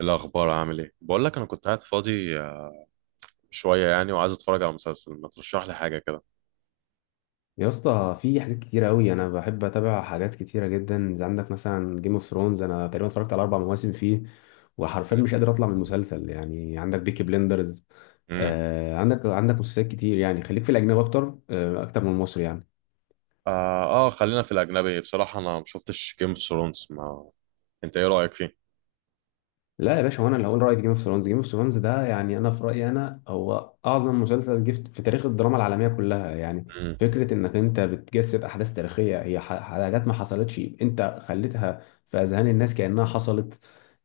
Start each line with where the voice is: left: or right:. right: الأخبار عامل إيه؟ بقول لك أنا كنت قاعد فاضي شوية يعني وعايز أتفرج على مسلسل ما ترشح لي حاجة كده.
left: يا اسطى، في حاجات كتيرة قوي. انا بحب اتابع حاجات كتيرة جدا، زي عندك مثلا جيم اوف ثرونز، انا تقريبا اتفرجت على اربع مواسم فيه، وحرفيا مش قادر اطلع من المسلسل. يعني عندك بيكي بلندرز.
right: امم.
left: عندك مسلسلات كتير، يعني خليك في الاجنبي اكتر، اكتر من المصري يعني.
right: آه، خلينا في الأجنبي. بصراحة أنا ما شفتش جيم اوف ثرونز. ما أنت إيه رأيك فيه؟
left: لا يا باشا، هو انا اللي هقول رايي في جيم اوف ثرونز ده يعني، انا في رايي انا هو اعظم مسلسل جه في تاريخ الدراما العالميه كلها يعني.
right: امم.
left: فكره انك انت بتجسد احداث تاريخيه، هي حاجات ما حصلتش انت خليتها في اذهان الناس كانها حصلت.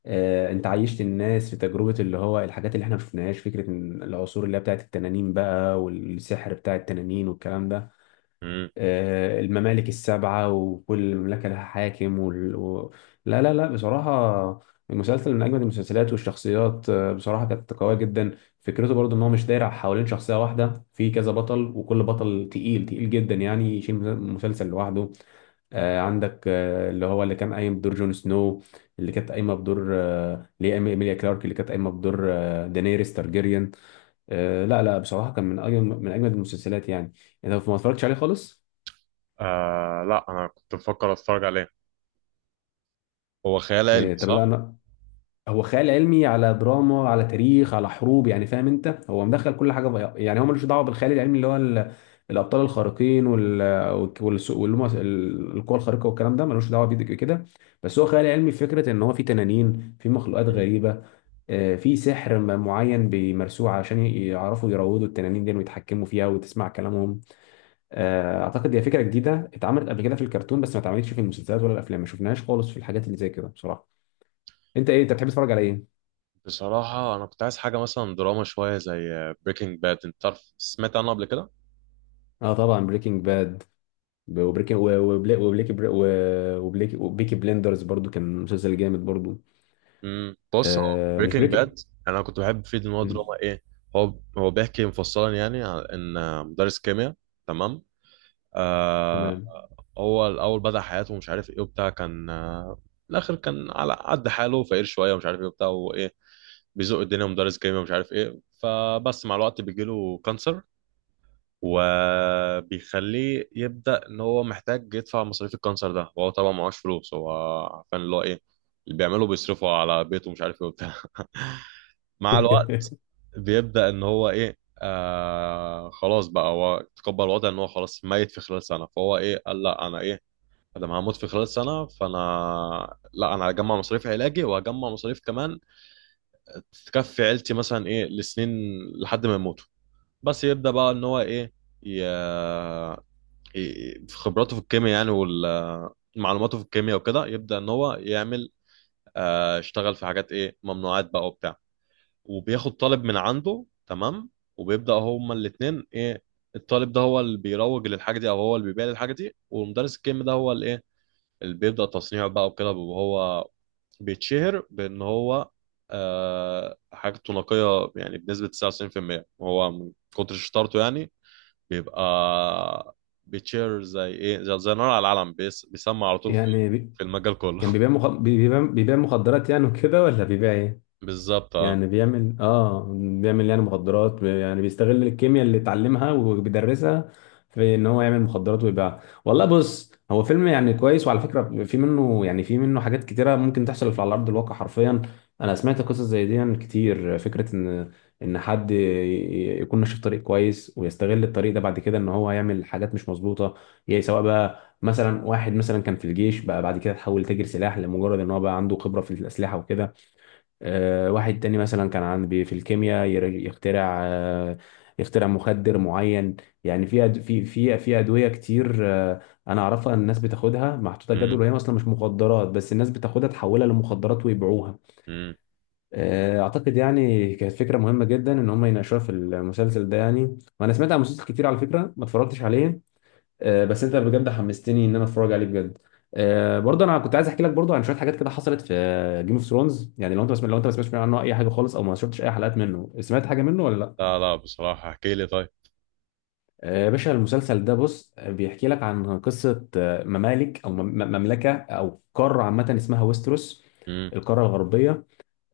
left: انت عيشت الناس في تجربه، اللي هو الحاجات اللي احنا ما شفناهاش، فكره إن العصور اللي هي بتاعت التنانين بقى، والسحر بتاع التنانين والكلام ده.
right: امم.
left: الممالك السبعة وكل مملكة لها حاكم لا لا لا، بصراحة المسلسل من أجمد المسلسلات. والشخصيات بصراحة كانت قوية جدا. فكرته برضو إن هو مش داير حوالين شخصية واحدة، في كذا بطل وكل بطل تقيل تقيل جدا يعني، يشيل مسلسل لوحده. عندك اللي هو اللي كان قايم بدور جون سنو، اللي كانت قايمه بدور اللي هي إيميليا كلارك، اللي كانت قايمه بدور دانيريس تارجيريان. لا لا، بصراحه كان من اجمد المسلسلات يعني. انت ما اتفرجتش عليه خالص؟
right: آه لا، أنا كنت بفكر أتفرج عليه. هو خيال علمي
left: إيه، طب
right: صح؟
left: لا انا. هو خيال علمي على دراما على تاريخ على حروب، يعني فاهم انت، هو مدخل كل حاجه بقى. يعني هو ملوش دعوه بالخيال العلمي اللي هو الابطال الخارقين واللي هم القوى الخارقه والكلام ده، ملوش دعوه بيه كده. بس هو خيال علمي في فكره ان هو في تنانين، في مخلوقات
right: مم.
left: غريبه. في سحر معين بيمارسوه عشان يعرفوا يروضوا التنانين دي ويتحكموا فيها وتسمع كلامهم. اعتقد هي فكره جديده اتعملت قبل كده في الكرتون، بس ما اتعملتش في المسلسلات ولا الافلام، ما شفناهاش خالص في الحاجات اللي زي كده بصراحه. انت ايه انت بتحب تتفرج على ايه؟
right: بصراحة أنا كنت عايز حاجة مثلا دراما شوية زي بريكنج باد. أنت عارف سمعت عنه قبل كده؟
left: اه طبعا بريكنج باد، وبريكنج وبليكي بر- و- وبليكي وبيكي بلندرز برضو كان مسلسل جامد برضو.
right: امم. بص، هو
left: مش
right: بريكنج
left: بريكي.
right: باد انا كنت بحب فيه ان هو
left: مم.
right: دراما ايه. هو بيحكي مفصلا يعني عن ان مدرس كيمياء. تمام. آه.
left: تمام.
right: هو الاول بدأ حياته ومش عارف ايه وبتاع كان آه، في الاخر كان على قد حاله فقير شويه ومش عارف ايه وبتاع وايه، بيزق الدنيا مدرس كيمياء ومش عارف ايه. فبس مع الوقت بيجيله كانسر وبيخليه يبدأ ان هو محتاج يدفع مصاريف الكانسر ده، وهو طبعا معهوش فلوس. هو عارفين اللي هو ايه، اللي بيعمله بيصرفه على بيته ومش عارف ايه وبتاع. مع الوقت بيبدأ ان هو ايه آه خلاص بقى، هو تقبل الوضع ان هو خلاص ميت في خلال سنة، فهو ايه قال لا، انا ايه انا هموت في خلال سنة، فانا لا، انا هجمع مصاريف علاجي وهجمع مصاريف كمان تكفي عيلتي مثلا ايه لسنين لحد ما يموتوا. بس يبدأ بقى ان هو ايه ي... في خبراته في الكيمياء يعني، ومعلوماته في الكيمياء وكده يبدأ ان هو يعمل اشتغل في حاجات ايه ممنوعات بقى وبتاع، وبياخد طالب من عنده. تمام. وبيبدأ هما الاتنين ايه، الطالب ده هو اللي بيروج للحاجة دي او هو اللي بيبيع للحاجة دي، والمدرس الكيمياء ده هو اللي ايه اللي بيبدأ تصنيعه بقى وكده. وهو بيتشهر بان هو آه حاجته نقية يعني بنسبة 99% هو من كتر شطارته يعني، بيبقى بيتشهر زي ايه، زي نار على العلم. بيسمع على طول في
left: يعني بي...
right: في المجال كله.
left: كان بيبيع مخ... بيبيع بيبيع مخدرات يعني وكده، ولا بيبيع ايه؟
right: بالظبط اه.
left: يعني بيعمل يعني مخدرات، يعني بيستغل الكيمياء اللي اتعلمها وبيدرسها في ان هو يعمل مخدرات ويبيعها. والله بص هو فيلم يعني كويس، وعلى فكرة في منه، يعني في منه حاجات كتيرة ممكن تحصل على ارض الواقع حرفيا. انا سمعت قصص زي دي يعني كتير، فكرة ان حد يكون ماشي في طريق كويس ويستغل الطريق ده بعد كده ان هو يعمل حاجات مش مظبوطة. يعني سواء بقى مثلا واحد مثلا كان في الجيش بقى، بعد كده تحول تاجر سلاح لمجرد ان هو بقى عنده خبرة في الأسلحة وكده. واحد تاني مثلا كان في الكيمياء، يخترع مخدر معين. يعني في في ادويه كتير انا اعرفها ان الناس بتاخدها محطوطه
right: مم،
left: جدول، وهي اصلا مش مخدرات، بس الناس بتاخدها تحولها لمخدرات ويبيعوها.
right: مم.
left: اعتقد يعني كانت فكره مهمه جدا ان هم يناقشوها في المسلسل ده يعني. وانا سمعت عن مسلسل كتير على فكره ما اتفرجتش عليه. بس انت بجد حمستني ان انا اتفرج عليه بجد. برضه انا كنت عايز احكي لك برضه عن شويه حاجات كده حصلت في جيم اوف ثرونز. يعني لو انت ما سمعتش عنه اي حاجه خالص، او ما شفتش اي حلقات منه، سمعت حاجه منه ولا لا؟
right: لا لا بصراحة احكي لي طيب.
left: يا باشا المسلسل ده بص، بيحكي لك عن قصه ممالك او مملكه، او قاره عامه اسمها ويستروس،
right: مم،
left: القاره الغربيه.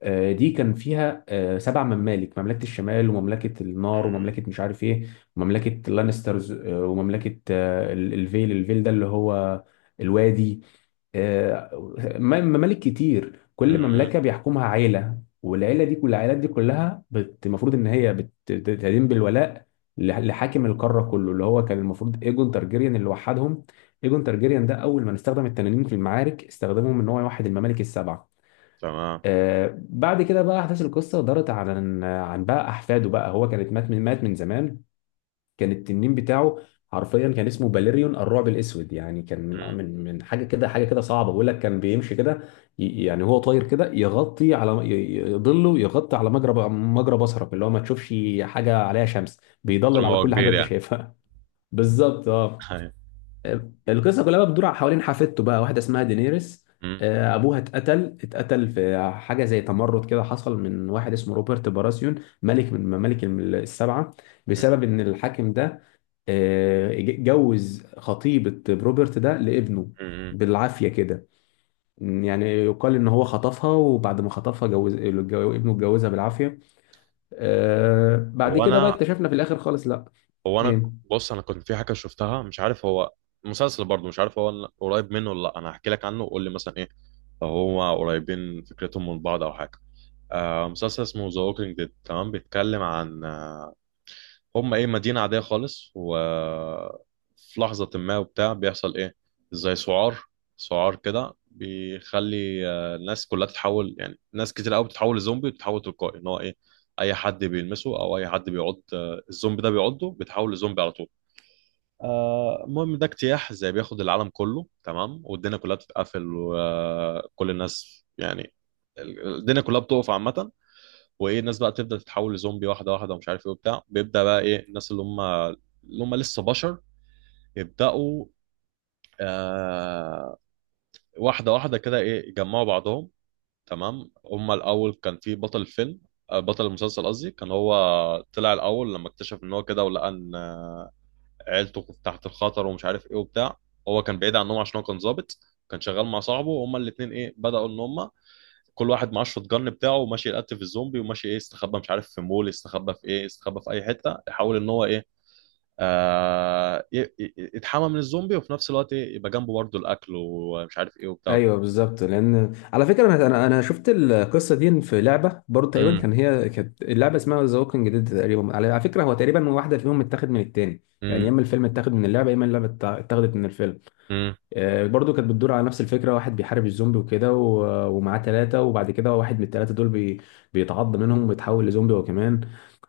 left: دي كان فيها سبع ممالك، مملكة الشمال ومملكة النار ومملكة مش عارف ايه، ومملكة اللانسترز ومملكة الفيل ده اللي هو الوادي. آه، ممالك كتير،
right: مم،
left: كل
right: مم.
left: مملكة بيحكمها عيلة، والعيلة دي، كل العائلات دي كلها المفروض ان هي بتدين بالولاء لحاكم القارة كله، اللي هو كان المفروض ايجون تارجيريان اللي وحدهم. ايجون تارجيريان ده اول ما استخدم التنانين في المعارك، استخدمهم ان هو يوحد الممالك السبعة.
right: تمام.
left: بعد كده بقى احداث القصه دارت عن بقى احفاده بقى، هو كانت مات من زمان. كان التنين بتاعه حرفيا كان اسمه باليريون الرعب الاسود. يعني كان من آه،
right: مم.
left: من من حاجه كده، حاجه كده صعبه، بقول لك كان بيمشي كده. يعني هو طاير كده، يغطي على ظله، يغطي على مجرى مجرى بصرك، اللي هو ما تشوفش حاجه عليها شمس،
right: من كتر
left: بيضلل
right: ما
left: على
right: هو
left: كل حاجه
right: كبير
left: انت
right: يعني.
left: شايفها. بالظبط اه.
right: أيوة.
left: القصه كلها بقى بتدور حوالين حفيدته بقى، واحده اسمها دينيريس.
right: مم.
left: ابوها اتقتل في حاجه زي تمرد كده، حصل من واحد اسمه روبرت باراسيون، ملك من ممالك السبعه،
right: مم.
left: بسبب ان الحاكم ده جوز خطيبه روبرت ده لابنه
right: مم.
left: بالعافيه كده. يعني يقال ان هو خطفها، وبعد ما خطفها جوز ابنه، اتجوزها بالعافيه. بعد
right: هو
left: كده بقى
right: انا
left: اكتشفنا في الاخر خالص لا.
right: هو انا
left: ايه؟
right: بص انا كنت في حاجه شفتها مش عارف هو مسلسل برضه، مش عارف هو قريب منه ولا لا. انا هحكي لك عنه وقول لي مثلا ايه لو هما قريبين فكرتهم من بعض او حاجه. آه مسلسل اسمه ذا ووكينج ديد. تمام. بيتكلم عن آه، هم ايه مدينة عادية خالص، و في لحظة ما وبتاع بيحصل ايه زي سعار، سعار كده بيخلي الناس كلها تتحول. يعني ناس كتير قوي بتتحول لزومبي وبتتحول تلقائي، ان هو ايه اي حد بيلمسه او اي حد بيعض الزومبي ده بيعضه بيتحول لزومبي على طول. المهم ده اجتياح زي بياخد العالم كله. تمام. والدنيا كلها بتتقفل وكل الناس يعني، الدنيا كلها بتقف عامة. وايه الناس بقى بتبدا تتحول لزومبي واحده واحده ومش عارف ايه وبتاع. بيبدا بقى ايه الناس اللي هم لسه بشر يبداوا آه واحده واحده كده ايه يجمعوا بعضهم. تمام. هم الاول كان في بطل الفيلم، بطل المسلسل قصدي، كان هو طلع الاول لما اكتشف ان هو كده ولقى ان عيلته كانت تحت الخطر ومش عارف ايه وبتاع. هو كان بعيد عنهم عشان هو كان ظابط، كان شغال مع صاحبه. وهما الاثنين ايه بداوا ان هم كل واحد معاه الشوت جن بتاعه وماشي يقتل الزومبي، وماشي ايه استخبى مش عارف في مول، استخبى في ايه استخبى في اي حته يحاول ان هو ايه يتحمى من الزومبي، وفي نفس الوقت ايه يبقى جنبه برضه الاكل ومش عارف ايه وبتاع.
left: ايوه بالظبط لان على فكره انا انا أنا شفت القصه دي في لعبه برضه تقريبا.
right: امم.
left: كان هي كانت اللعبه اسمها ذا ووكينج ديد تقريبا، على فكره هو تقريبا واحده فيهم متاخد من التاني. يعني يا
right: امم.
left: اما الفيلم اتاخد من اللعبه، يا اما اللعبه اتاخدت من الفيلم.
right: امم.
left: برضه كانت بتدور على نفس الفكره، واحد بيحارب الزومبي وكده، ومعاه ثلاثه، وبعد كده واحد من الثلاثه دول بيتعض منهم وبيتحول لزومبي هو كمان.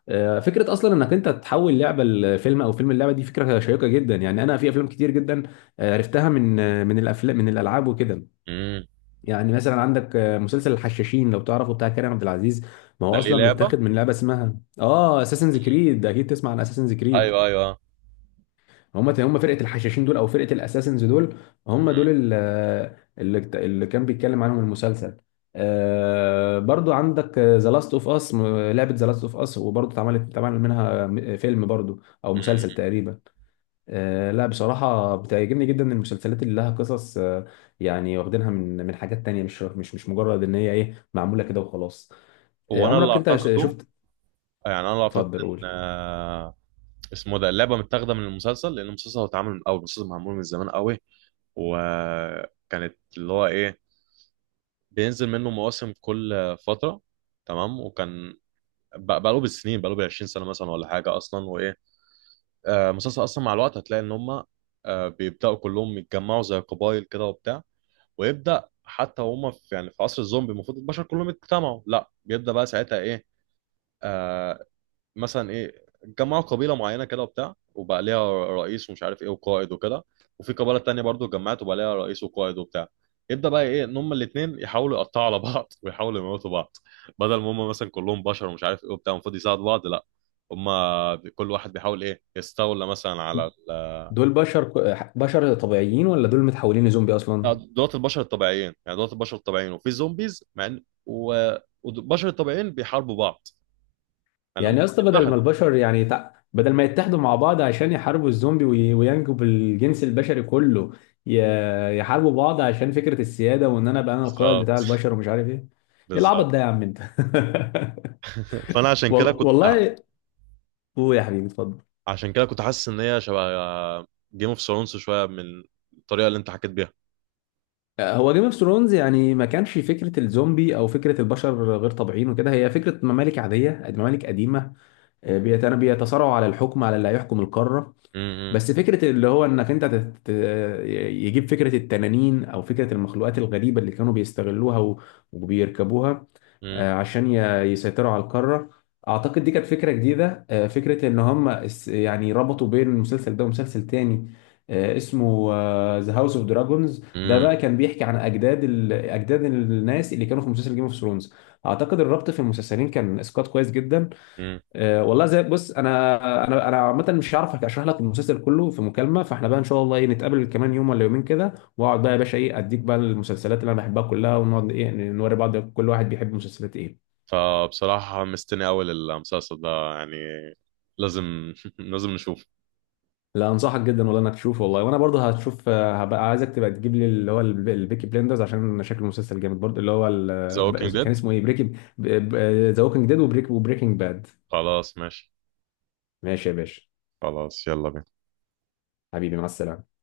left: فكره اصلا انك انت تحول لعبه لفيلم او فيلم اللعبه، دي فكره شيقه جدا. يعني انا في افلام كتير جدا عرفتها من الافلام من الالعاب وكده.
right: امم.
left: يعني مثلا عندك مسلسل الحشاشين، لو تعرفه، بتاع كريم عبد العزيز. ما
right: ده
left: هو
right: ليه
left: اصلا
right: لعبه.
left: متاخد من لعبه اسمها اساسنز كريد، اكيد تسمع عن اساسنز كريد.
right: ايوه ايوه.
left: هم فرقه الحشاشين دول، او فرقه الاساسنز دول، هم دول
right: مم.
left: اللي كان بيتكلم عنهم المسلسل. برضو عندك ذا لاست اوف اس، لعبه ذا لاست اوف اس، وبرضو اتعملت اتعمل منها فيلم برضو او
right: مم.
left: مسلسل تقريبا. لا بصراحة بتعجبني جدا المسلسلات اللي لها قصص يعني واخدينها من حاجات تانية، مش مجرد ان هي ايه معمولة كده وخلاص.
right: هو انا اللي
left: عمرك انت
right: اعتقده
left: شفت؟
right: يعني انا اللي اعتقد
left: اتفضل قول.
right: ان اسمه ده اللعبه متاخده من المسلسل، لان المسلسل هو اتعمل من الاول. المسلسل معمول من زمان قوي، وكانت اللي هو ايه بينزل منه مواسم كل فترة. تمام. وكان بقاله بالسنين، بقاله بالعشرين سنة مثلا ولا حاجة أصلا. وإيه آه مسلسل أصلا، مع الوقت هتلاقي إن هما آه بيبدأوا كلهم يتجمعوا زي قبايل كده وبتاع. ويبدأ حتى هما في يعني في عصر الزومبي المفروض البشر كلهم يتجمعوا، لا بيبدأ بقى ساعتها إيه آه، مثلا ايه جمعوا قبيله معينه كده وبتاع وبقى ليها رئيس ومش عارف ايه وقائد وكده. وفي قبيله تانية برضو اتجمعت وبقى ليها رئيس وقائد وبتاع. يبدا بقى ايه ان هم الاثنين يحاولوا يقطعوا على بعض ويحاولوا يموتوا بعض، بدل ما هم مثلا كلهم بشر ومش عارف ايه وبتاع المفروض يساعدوا بعض. لا، هم كل واحد بيحاول ايه يستولى مثلا على
left: دول بشر بشر طبيعيين، ولا دول متحولين لزومبي اصلا؟
right: دولات البشر الطبيعيين. يعني دولات البشر الطبيعيين وفي زومبيز مع والبشر الطبيعيين بيحاربوا بعض. يعني هم
left: يعني يا اسطى، بدل ما
right: اتحدوا.
left: البشر يعني بدل ما يتحدوا مع بعض عشان يحاربوا الزومبي وينجوا بالجنس البشري كله، يحاربوا بعض عشان فكرة السيادة، وان انا ابقى انا القائد بتاع
right: بالظبط.
left: البشر ومش عارف ايه. ايه العبط
right: بالظبط.
left: ده يا عم انت؟
right: فانا عشان كده كنت
left: والله، قول يا حبيبي اتفضل.
right: عشان كده كنت حاسس ان هي شبه جيم اوف ثرونز شويه من الطريقه اللي انت حكيت بيها.
left: هو جيم اوف ثرونز يعني ما كانش فكره الزومبي او فكره البشر غير طبيعيين وكده، هي فكره ممالك عاديه، ممالك قديمه يعني بيتصارعوا على الحكم، على اللي هيحكم القاره.
right: امم.
left: بس فكرة اللي هو انك انت يجيب فكرة التنانين، او فكرة المخلوقات الغريبة اللي كانوا بيستغلوها وبيركبوها
right: امم.
left: آه، عشان ي... يسيطروا على القارة. اعتقد دي كانت فكرة جديدة فكرة ان هم يعني ربطوا بين المسلسل ده ومسلسل تاني اسمه ذا هاوس اوف دراجونز. ده
right: امم.
left: بقى كان بيحكي عن اجداد الناس اللي كانوا في مسلسل جيم اوف ثرونز. اعتقد الربط في المسلسلين كان اسقاط كويس جدا.
right: امم.
left: والله زي بص، انا عامه مش هعرف اشرح لك المسلسل كله في مكالمه، فاحنا بقى ان شاء الله ايه نتقابل كمان يوم ولا يومين كده، واقعد بقى يا باشا ايه اديك بقى المسلسلات اللي انا بحبها كلها، ونقعد ايه نوري بعض كل واحد بيحب مسلسلات ايه.
right: فبصراحه مستني اول المسلسل ده يعني، لازم لازم نشوف
left: لا انصحك جدا والله انك تشوف، والله وانا برضه هتشوف. هبقى عايزك تبقى تجيب لي اللي هو البيكي بلندرز، عشان شكل المسلسل جامد برضه. اللي هو
right: ذا ووكينج
left: كان
right: ديد.
left: اسمه ايه بريكنج؟ ذا ووكينج ديد وبريكنج باد.
right: خلاص ماشي.
left: ماشي يا باشا،
right: خلاص يلا بينا.
left: حبيبي مع السلامه.